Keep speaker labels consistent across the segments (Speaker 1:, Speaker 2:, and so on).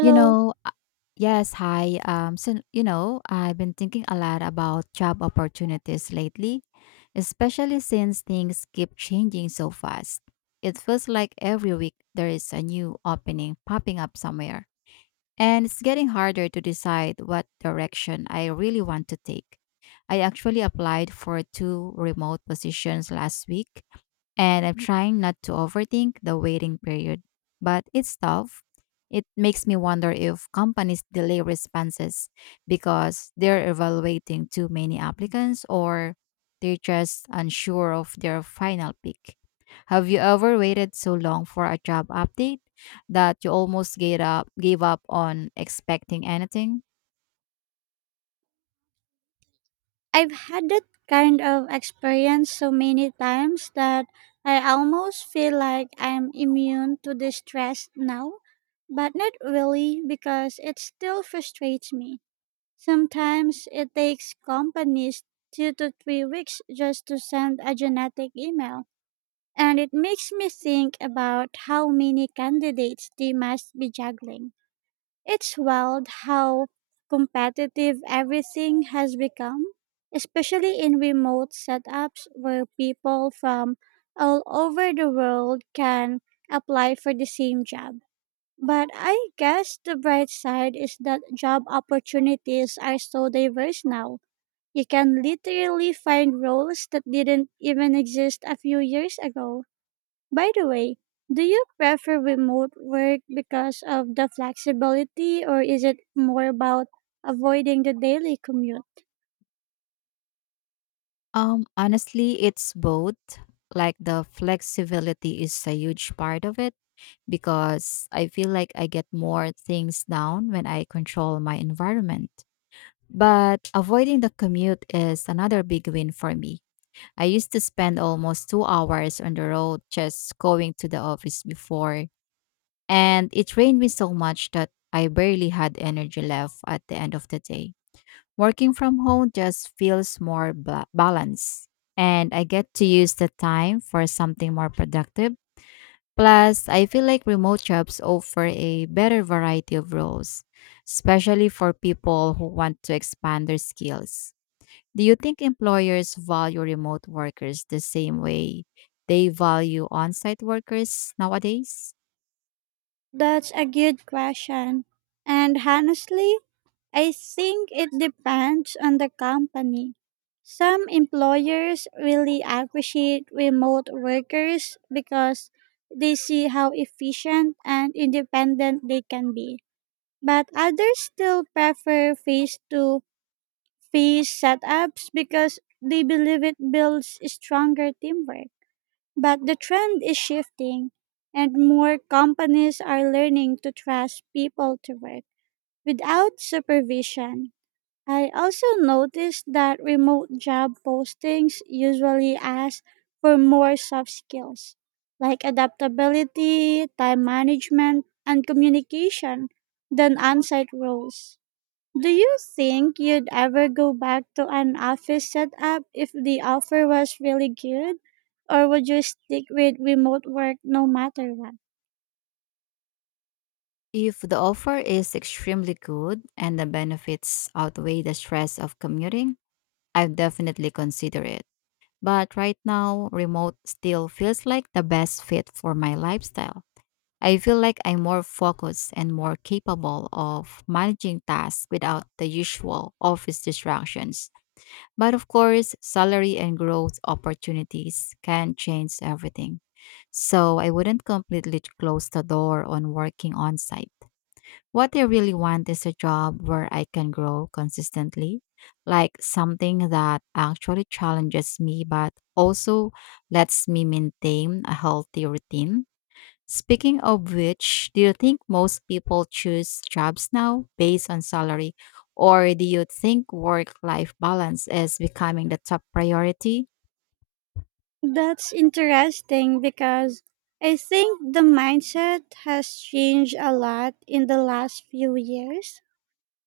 Speaker 1: You know, uh, yes, hi. I've been thinking a lot about job opportunities lately, especially since things keep changing so fast. It feels like every week there is a new opening popping up somewhere, and it's getting harder to decide what direction I really want to take. I actually applied for two remote positions last week and I'm trying not to overthink the waiting period. But it's tough. It makes me wonder if companies delay responses because they're evaluating too many applicants or they're just unsure of their final pick. Have you ever waited so long for a job update that you almost gave up on expecting anything?
Speaker 2: I've had that kind of experience so many times that I almost feel like I'm immune to the stress now, but not really because it still frustrates me. Sometimes it takes companies 2 to 3 weeks just to send a genetic email, and it makes me think about how many candidates they must be juggling. It's wild how competitive everything has become, especially in remote setups where people from all over the world can apply for the same job. But I guess the bright side is that job opportunities are so diverse now. You can literally find roles that didn't even exist a few years ago. By the way, do you prefer remote work because of the flexibility, or is it more about avoiding the daily commute?
Speaker 1: Honestly, it's both. Like, the flexibility is a huge part of it because I feel like I get more things down when I control my environment. But avoiding the commute is another big win for me. I used to spend almost 2 hours on the road just going to the office before, and it drained me so much that I barely had energy left at the end of the day. Working from home just feels more balanced, and I get to use the time for something more productive. Plus, I feel like remote jobs offer a better variety of roles, especially for people who want to expand their skills. Do you think employers value remote workers the same way they value on site workers nowadays?
Speaker 2: That's a good question. And honestly, I think it depends on the company. Some employers really appreciate remote workers because they see how efficient and independent they can be. But others still prefer face to fee setups because they believe it builds stronger teamwork. But the trend is shifting, and more companies are learning to trust people to work without supervision. I also noticed that remote job postings usually ask for more soft skills like adaptability, time management, and communication than on site roles. Do you think you'd ever go back to an office setup if the offer was really good? Or would you stick with remote work no matter what?
Speaker 1: If the offer is extremely good and the benefits outweigh the stress of commuting, I've definitely consider it. But right now, remote still feels like the best fit for my lifestyle. I feel like I'm more focused and more capable of managing tasks without the usual office distractions. But of course, salary and growth opportunities can change everything. So I wouldn't completely close the door on working on site. What I really want is a job where I can grow consistently, like something that actually challenges me but also lets me maintain a healthy routine. Speaking of which, do you think most people choose jobs now based on salary? Or do you think work life balance is becoming the top priority?
Speaker 2: That's interesting because I think the mindset has changed a lot in the last few years.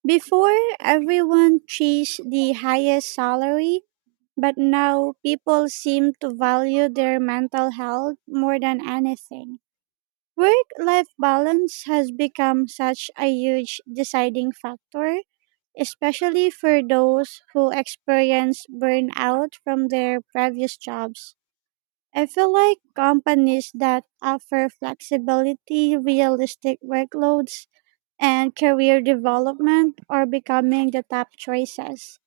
Speaker 2: Before, everyone chased the highest salary, but now people seem to value their mental health more than anything. Work life balance has become such a huge deciding factor, especially for those who experience burnout from their previous jobs. I feel like companies that offer flexibility, realistic workloads, and career development are becoming the top choices.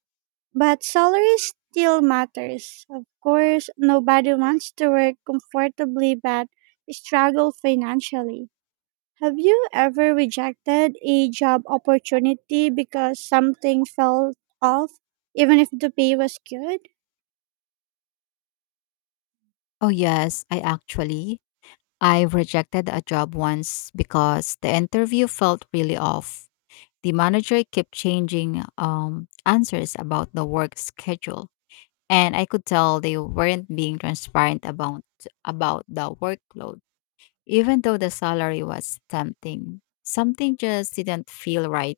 Speaker 2: But salary still matters. Of course, nobody wants to work comfortably but struggle financially. Have you ever rejected a job opportunity because something felt off, even if the pay was good?
Speaker 1: Oh, yes, I actually. I've rejected a job once because the interview felt really off. The manager kept changing answers about the work schedule, and I could tell they weren't being transparent about the workload. Even though the salary was tempting, something just didn't feel right.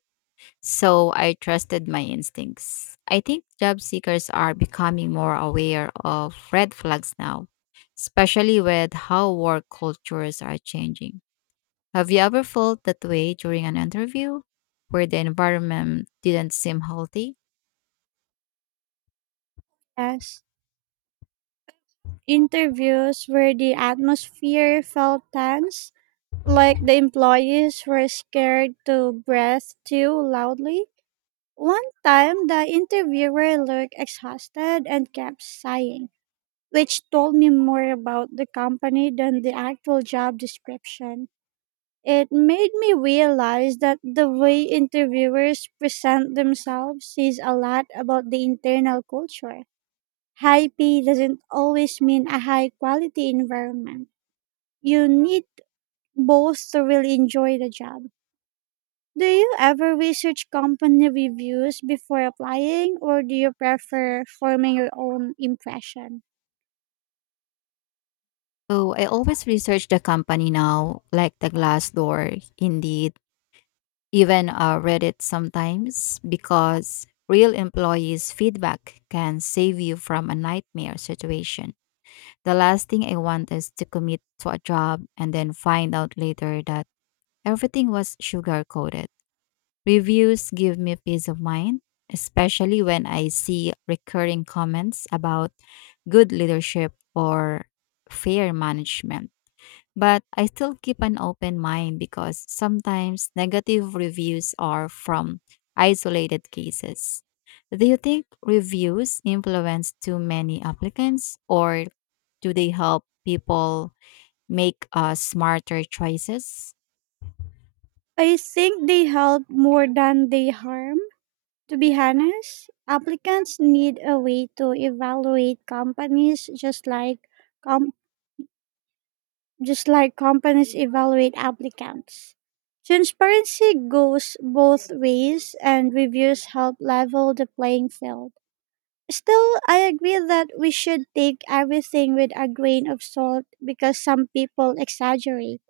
Speaker 1: So I trusted my instincts. I think job seekers are becoming more aware of red flags now, especially with how work cultures are changing. Have you ever felt that way during an interview where the environment didn't seem healthy?
Speaker 2: As interviews where the atmosphere felt tense, like the employees were scared to breathe too loudly. One time, the interviewer looked exhausted and kept sighing, which told me more about the company than the actual job description. It made me realize that the way interviewers present themselves says a lot about the internal culture. High pay doesn't always mean a high quality environment. You need both to really enjoy the job. Do you ever research company reviews before applying, or do you prefer forming your own impression?
Speaker 1: So I always research the company now, like the Glassdoor, Indeed, even Reddit sometimes, because real employees' feedback can save you from a nightmare situation. The last thing I want is to commit to a job and then find out later that everything was sugar coated. Reviews give me peace of mind, especially when I see recurring comments about good leadership or fair management. But I still keep an open mind because sometimes negative reviews are from isolated cases. Do you think reviews influence too many applicants or do they help people make smarter choices?
Speaker 2: I think they help more than they harm. To be honest, applicants need a way to evaluate companies just like com- just like companies evaluate applicants. Transparency goes both ways, and reviews help level the playing field. Still, I agree that we should take everything with a grain of salt because some people exaggerate.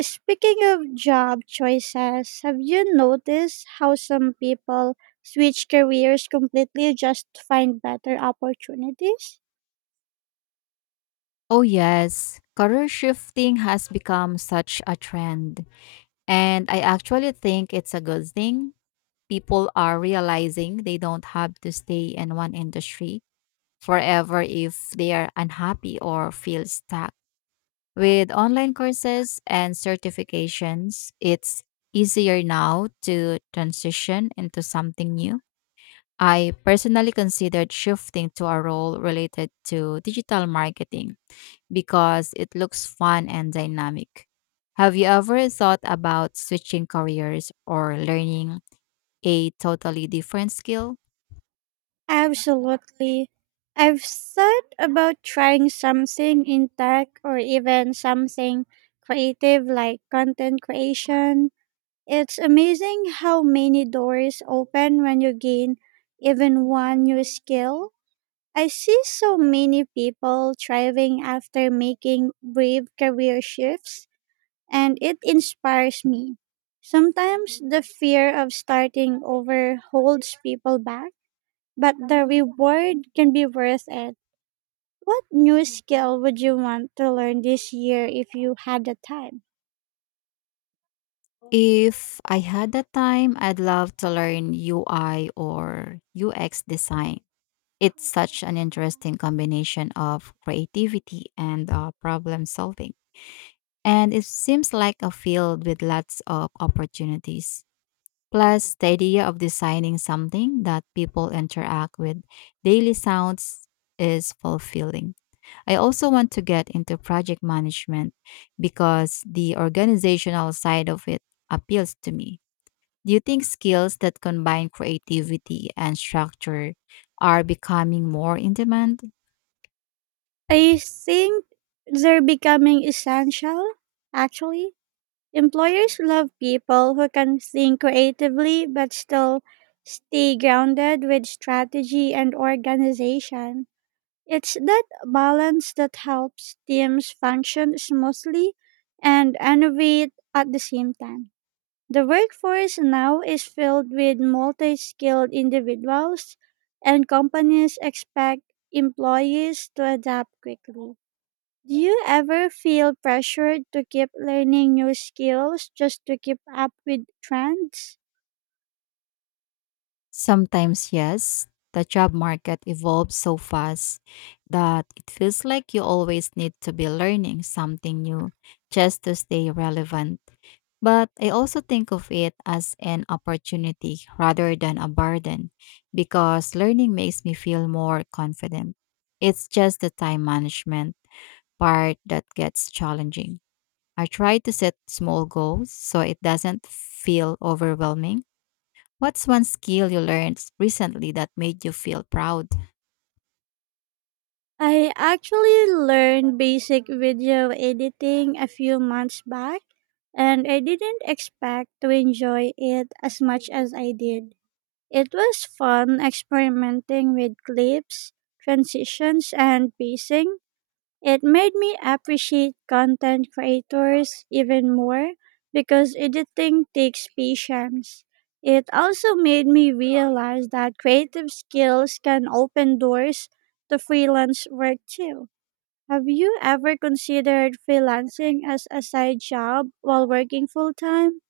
Speaker 2: Speaking of job choices, have you noticed how some people switch careers completely just to find better opportunities?
Speaker 1: Oh, yes. Career shifting has become such a trend. And I actually think it's a good thing. People are realizing they don't have to stay in one industry forever if they are unhappy or feel stuck. With online courses and certifications, it's easier now to transition into something new. I personally considered shifting to a role related to digital marketing because it looks fun and dynamic. Have you ever thought about switching careers or learning a totally different skill?
Speaker 2: Absolutely. I've thought about trying something in tech, or even something creative like content creation. It's amazing how many doors open when you gain even one new skill. I see so many people thriving after making brave career shifts, and it inspires me. Sometimes the fear of starting over holds people back, but the reward can be worth it. What new skill would you want to learn this year if you had the time?
Speaker 1: If I had the time, I'd love to learn UI or UX design. It's such an interesting combination of creativity and problem solving, and it seems like a field with lots of opportunities. Plus, the idea of designing something that people interact with daily sounds is fulfilling. I also want to get into project management because the organizational side of it appeals to me. Do you think skills that combine creativity and structure are becoming more in demand?
Speaker 2: I think they're becoming essential, actually. Employers love people who can think creatively but still stay grounded with strategy and organization. It's that balance that helps teams function smoothly and innovate at the same time. The workforce now is filled with multi skilled individuals, and companies expect employees to adapt quickly. Do you ever feel pressured to keep learning new skills just to keep up with trends?
Speaker 1: Sometimes, yes. The job market evolves so fast that it feels like you always need to be learning something new just to stay relevant. But I also think of it as an opportunity rather than a burden because learning makes me feel more confident. It's just the time management part that gets challenging. I try to set small goals so it doesn't feel overwhelming. What's one skill you learned recently that made you feel proud?
Speaker 2: I actually learned basic video editing a few months back, and I didn't expect to enjoy it as much as I did. It was fun experimenting with clips, transitions, and pacing. It made me appreciate content creators even more because editing takes patience. It also made me realize that creative skills can open doors to freelance work too. Have you ever considered freelancing as a side job while working full time?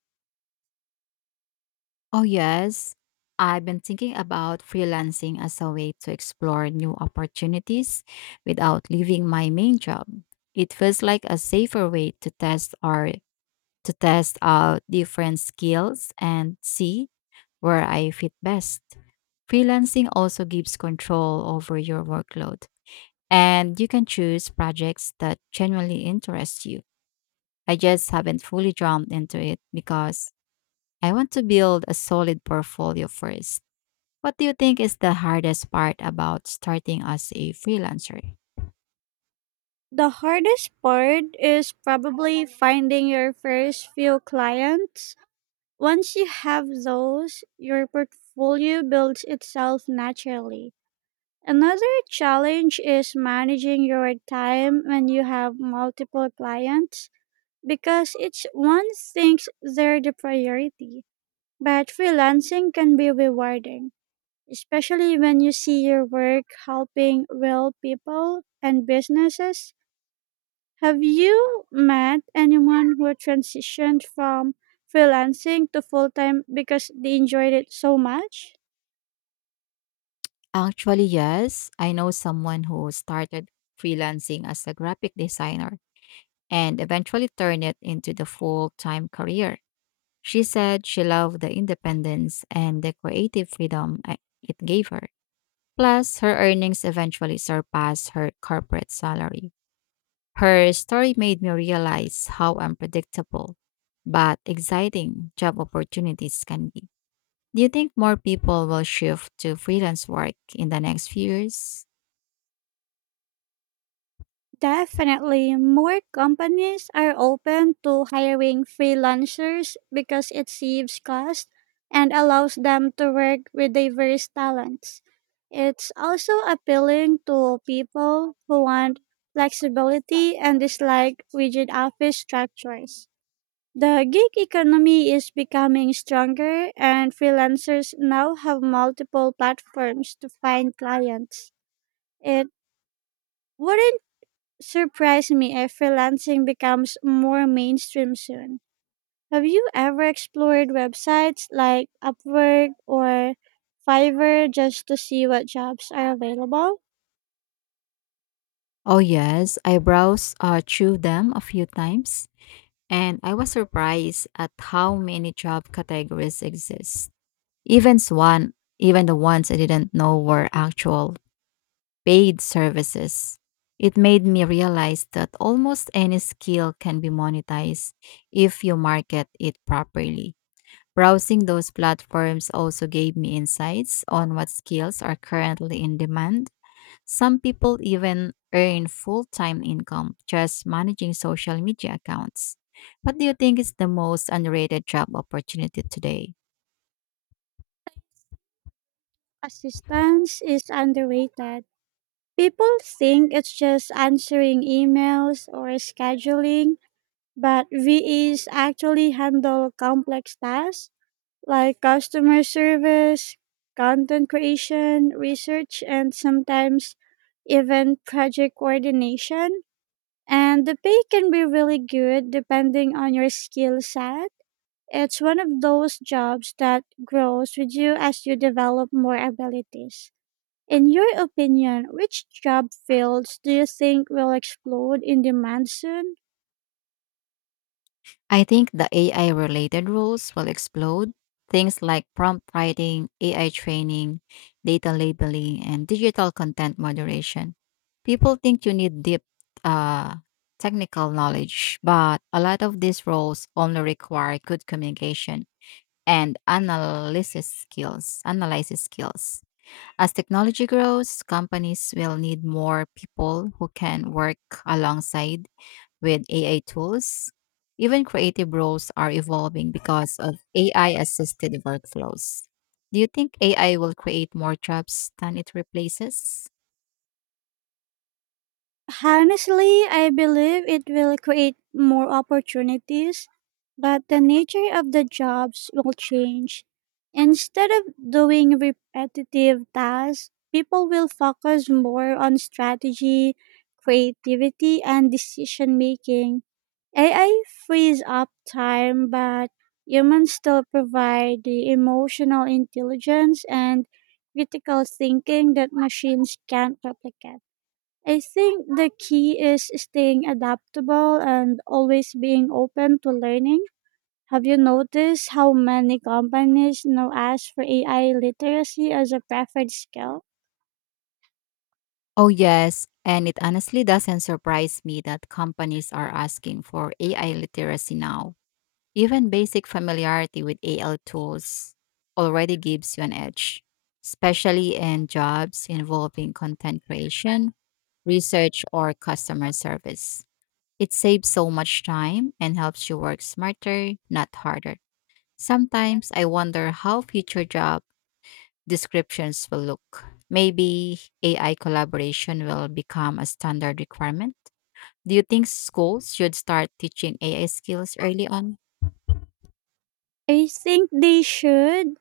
Speaker 1: Oh, yes. I've been thinking about freelancing as a way to explore new opportunities without leaving my main job. It feels like a safer way to test out different skills and see where I fit best. Freelancing also gives control over your workload, and you can choose projects that genuinely interest you. I just haven't fully jumped into it because I want to build a solid portfolio first. What do you think is the hardest part about starting as a freelancer?
Speaker 2: The hardest part is probably finding your first few clients. Once you have those, your portfolio builds itself naturally. Another challenge is managing your time when you have multiple clients because each one thinks they're the priority. But freelancing can be rewarding, especially when you see your work helping real people and businesses. Have you met anyone who transitioned from freelancing to full time because they enjoyed it so much?
Speaker 1: Actually, yes. I know someone who started freelancing as a graphic designer and eventually turned it into the full time career. She said she loved the independence and the creative freedom it gave her. Plus, her earnings eventually surpassed her corporate salary. Her story made me realize how unpredictable but exciting job opportunities can be. Do you think more people will shift to freelance work in the next few years?
Speaker 2: Definitely, more companies are open to hiring freelancers because it saves cost and allows them to work with diverse talents. It's also appealing to people who want flexibility and dislike rigid office structures. The gig economy is becoming stronger, and freelancers now have multiple platforms to find clients. It wouldn't surprise me if freelancing becomes more mainstream soon. Have you ever explored websites like Upwork or Fiverr just to see what jobs are available?
Speaker 1: Oh, yes, I browsed through them a few times and I was surprised at how many job categories exist. Even s- one, even the ones I didn't know were actual paid services. It made me realize that almost any skill can be monetized if you market it properly. Browsing those platforms also gave me insights on what skills are currently in demand. Some people even earn full time income just managing social media accounts. What do you think is the most underrated job opportunity today?
Speaker 2: Assistance is underrated. People think it's just answering emails or scheduling, but VEs actually handle complex tasks like customer service, content creation, research, and sometimes even project coordination. And the pay can be really good depending on your skill set. It's one of those jobs that grows with you as you develop more abilities. In your opinion, which job fields do you think will explode in demand soon?
Speaker 1: I think the AI related rules will explode. Things like prompt writing, AI training, data labeling, and digital content moderation. People think you need deep uh, technical knowledge, but a lot of these roles only require good communication and analysis skills. As technology grows, companies will need more people who can work alongside with AI tools. Even creative roles are evolving because of AI assisted workflows. Do you think AI will create more jobs than it replaces?
Speaker 2: Honestly, I believe it will create more opportunities, but the nature of the jobs will change. Instead of doing repetitive tasks, people will focus more on strategy, creativity, and decision making. AI frees up time, but humans still provide the emotional intelligence and critical thinking that machines can't replicate. I think the key is staying adaptable and always being open to learning. Have you noticed how many companies now ask for AI literacy as a preferred skill?
Speaker 1: Oh, yes. And it honestly doesn't surprise me that companies are asking for AI literacy now. Even basic familiarity with AI tools already gives you an edge, especially in jobs involving content creation, research, or customer service. It saves so much time and helps you work smarter, not harder. Sometimes I wonder how future job descriptions will look. Maybe AI collaboration will become a standard requirement. Do you think schools should start teaching AI skills early on?
Speaker 2: I think they should,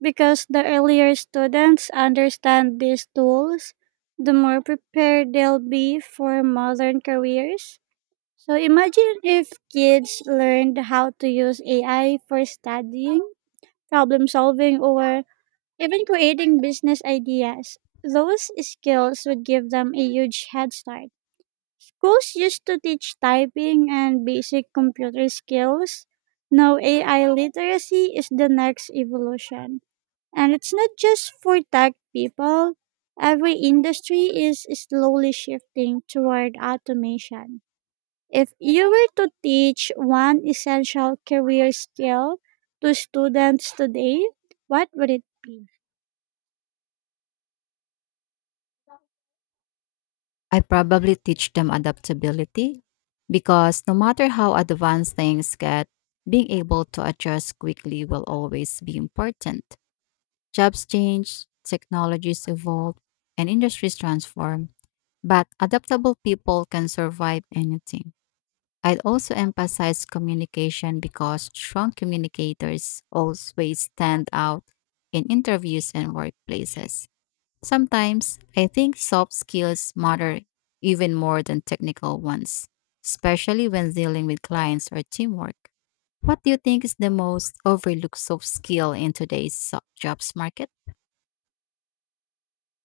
Speaker 2: because the earlier students understand these tools, the more prepared they'll be for modern careers. So imagine if kids learned how to use AI for studying, problem solving, or even creating business ideas. Those skills would give them a huge head start. Schools used to teach typing and basic computer skills. Now, AI literacy is the next evolution. And it's not just for tech people, every industry is slowly shifting toward automation. If you were to teach one essential career skill to students today, what would it be?
Speaker 1: I probably teach them adaptability because no matter how advanced things get, being able to adjust quickly will always be important. Jobs change, technologies evolve, and industries transform, but adaptable people can survive anything. I'd also emphasize communication because strong communicators always stand out in interviews and workplaces. Sometimes I think soft skills matter even more than technical ones, especially when dealing with clients or teamwork. What do you think is the most overlooked soft skill in today's jobs market?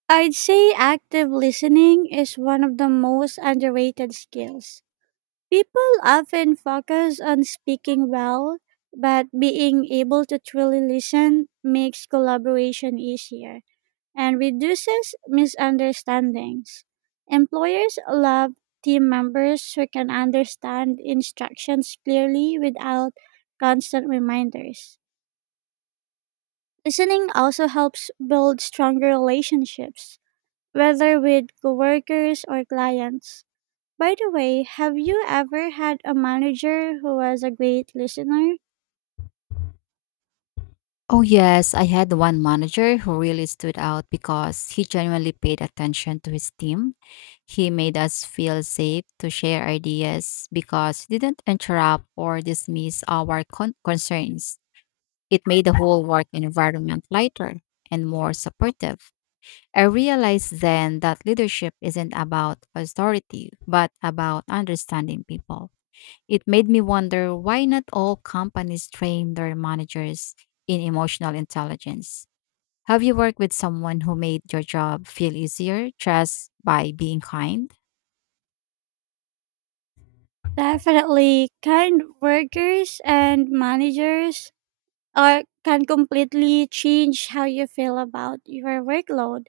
Speaker 2: I'd say active listening is one of the most underrated skills. People often focus on speaking well, but being able to truly listen makes collaboration easier and reduces misunderstandings. Employers love team members who can understand instructions clearly without constant reminders. Listening also helps build stronger relationships whether with coworkers or clients. By the way, have you ever had a manager who was a great listener?
Speaker 1: Oh, yes. I had one manager who really stood out because he genuinely paid attention to his team. He made us feel safe to share ideas because he didn't interrupt or dismiss our concerns. It made the whole work environment lighter and more supportive. I realized then that leadership isn't about authority, but about understanding people. It made me wonder why not all companies train their managers in emotional intelligence. Have you worked with someone who made your job feel easier just by being kind?
Speaker 2: Definitely, kind workers and managers are can completely change how you feel about your workload.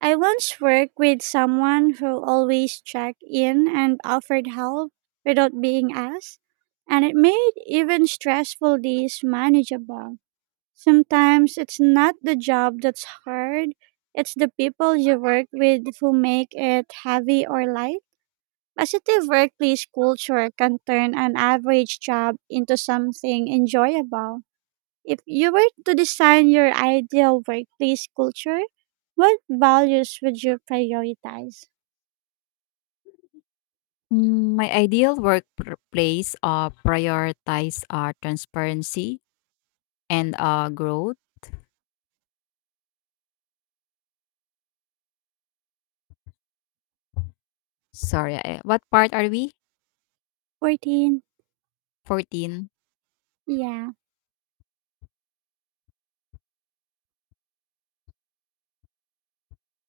Speaker 2: I once worked with someone who always checked in and offered help without being asked, and it made even stressful days manageable. Sometimes it's not the job that's hard, it's the people you work with who make it heavy or light. Positive workplace culture can turn an average job into something enjoyable. If you were to design your ideal workplace culture, what values would you prioritize?
Speaker 1: My ideal workplace prioritize transparency and growth. Sorry, what part are we?
Speaker 2: 14.
Speaker 1: 14.
Speaker 2: Yeah.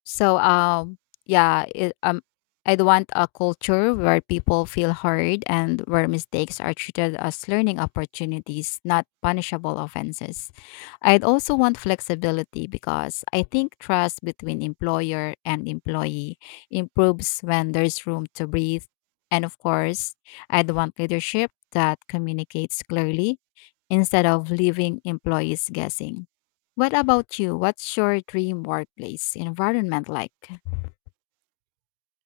Speaker 1: So, yeah, I'd want a culture where people feel heard and where mistakes are treated as learning opportunities, not punishable offenses. I'd also want flexibility because I think trust between employer and employee improves when there's room to breathe. And of course, I'd want leadership that communicates clearly instead of leaving employees guessing. What about you? What's your dream workplace environment like?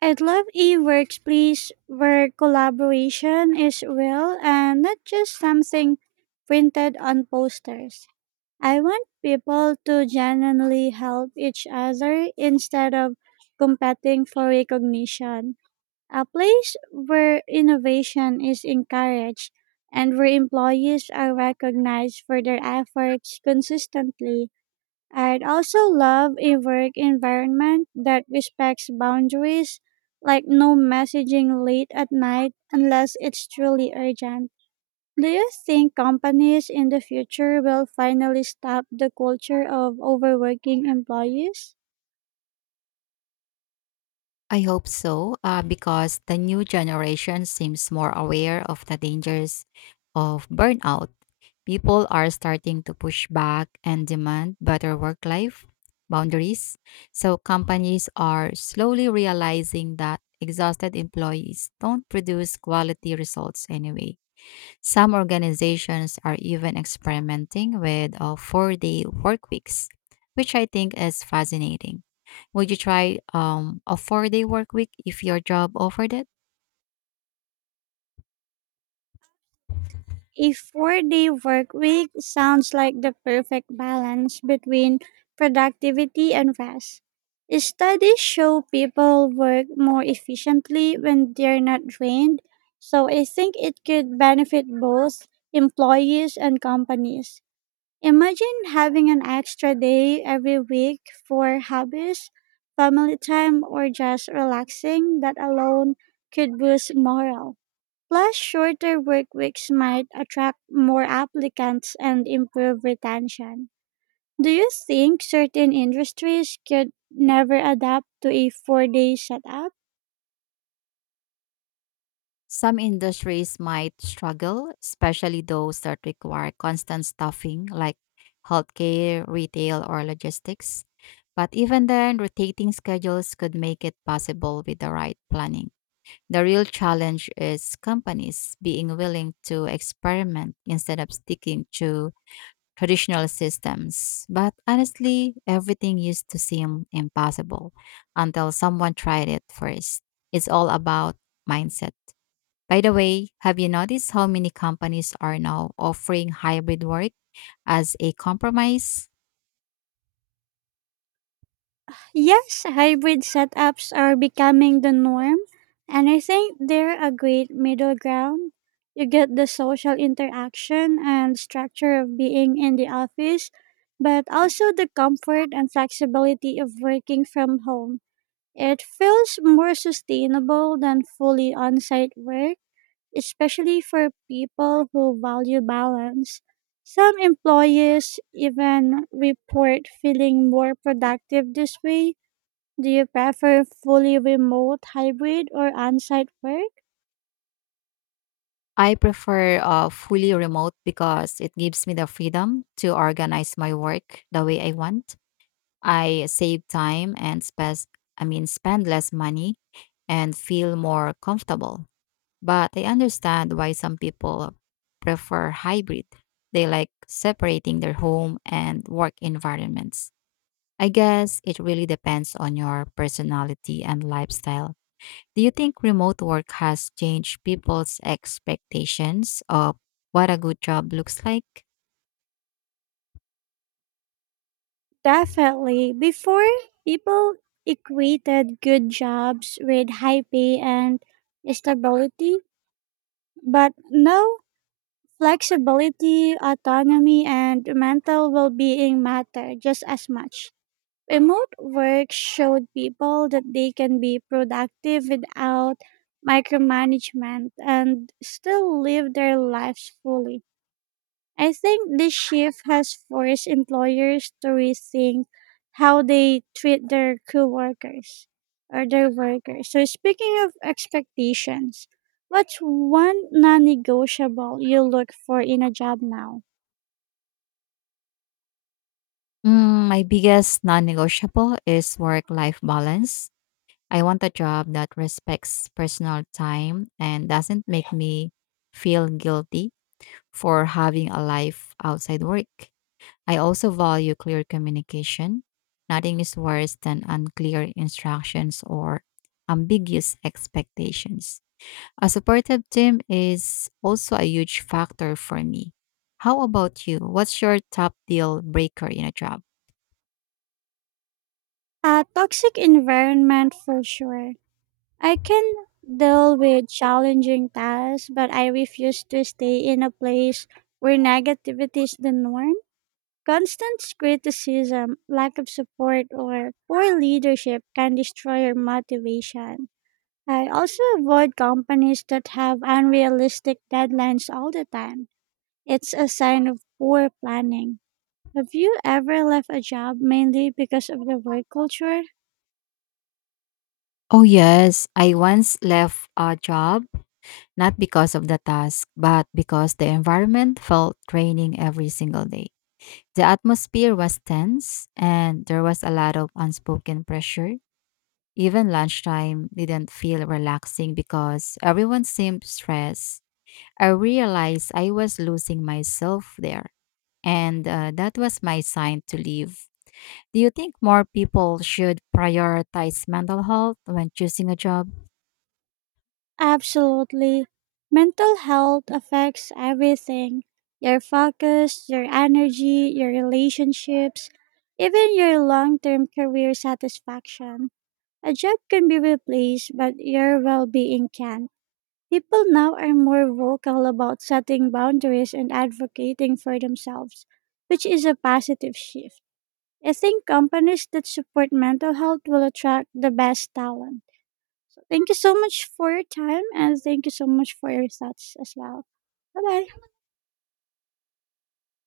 Speaker 2: I'd love a workplace where collaboration is real and not just something printed on posters. I want people to genuinely help each other instead of competing for recognition. A place where innovation is encouraged and where employees are recognized for their efforts consistently. I'd also love a work environment that respects boundaries, like no messaging late at night unless it's truly urgent. Do you think companies in the future will finally stop the culture of overworking employees?
Speaker 1: I hope so, because the new generation seems more aware of the dangers of burnout. People are starting to push back and demand better work life boundaries. So, companies are slowly realizing that exhausted employees don't produce quality results anyway. Some organizations are even experimenting with 4-day work weeks, which I think is fascinating. Would you try a 4-day work week if your job offered it?
Speaker 2: A 4-day work week sounds like the perfect balance between productivity and rest. Studies show people work more efficiently when they're not drained, so I think it could benefit both employees and companies. Imagine having an extra day every week for hobbies, family time, or just relaxing. That alone could boost morale. Plus, shorter work weeks might attract more applicants and improve retention. Do you think certain industries could never adapt to a 4-day setup?
Speaker 1: Some industries might struggle, especially those that require constant staffing, like healthcare, retail, or logistics. But even then, rotating schedules could make it possible with the right planning. The real challenge is companies being willing to experiment instead of sticking to traditional systems. But honestly, everything used to seem impossible until someone tried it first. It's all about mindset. By the way, have you noticed how many companies are now offering hybrid work as a compromise?
Speaker 2: Yes, hybrid setups are becoming the norm, and I think they're a great middle ground. You get the social interaction and structure of being in the office, but also the comfort and flexibility of working from home. It feels more sustainable than fully on site work, especially for people who value balance. Some employees even report feeling more productive this way. Do you prefer fully remote, hybrid, or on site work?
Speaker 1: I prefer fully remote because it gives me the freedom to organize my work the way I want. I save time and spend I mean spend less money and feel more comfortable. But I understand why some people prefer hybrid. They like separating their home and work environments. I guess it really depends on your personality and lifestyle. Do you think remote work has changed people's expectations of what a good job looks like?
Speaker 2: Definitely. Before, people equated good jobs with high pay and stability, but now flexibility, autonomy, and mental well being matter just as much. Remote work showed people that they can be productive without micromanagement and still live their lives fully. I think this shift has forced employers to rethink how they treat their co-workers or their workers. So speaking of expectations, what's one non-negotiable you look for in a job now?
Speaker 1: My biggest non negotiable is work life balance. I want a job that respects personal time and doesn't make me feel guilty for having a life outside work. I also value clear communication. Nothing is worse than unclear instructions or ambiguous expectations. A supportive team is also a huge factor for me. How about you? What's your top deal breaker in a job?
Speaker 2: A toxic environment, for sure. I can deal with challenging tasks, but I refuse to stay in a place where negativity is the norm. Constant criticism, lack of support, or poor leadership can destroy your motivation. I also avoid companies that have unrealistic deadlines all the time. It's a sign of poor planning. Have you ever left a job mainly because of the work culture?
Speaker 1: Oh, yes. I once left a job not because of the task, but because the environment felt draining every single day. The atmosphere was tense and there was a lot of unspoken pressure. Even lunchtime didn't feel relaxing because everyone seemed stressed. I realized I was losing myself there, and that was my sign to leave. Do you think more people should prioritize mental health when choosing a job?
Speaker 2: Absolutely. Mental health affects everything: your focus, your energy, your relationships, even your long term career satisfaction. A job can be replaced, but your well being can't. People now are more vocal about setting boundaries and advocating for themselves, which is a positive shift. I think companies that support mental health will attract the best talent. Thank you so much for your time, and thank you so much for your thoughts as well. Bye bye.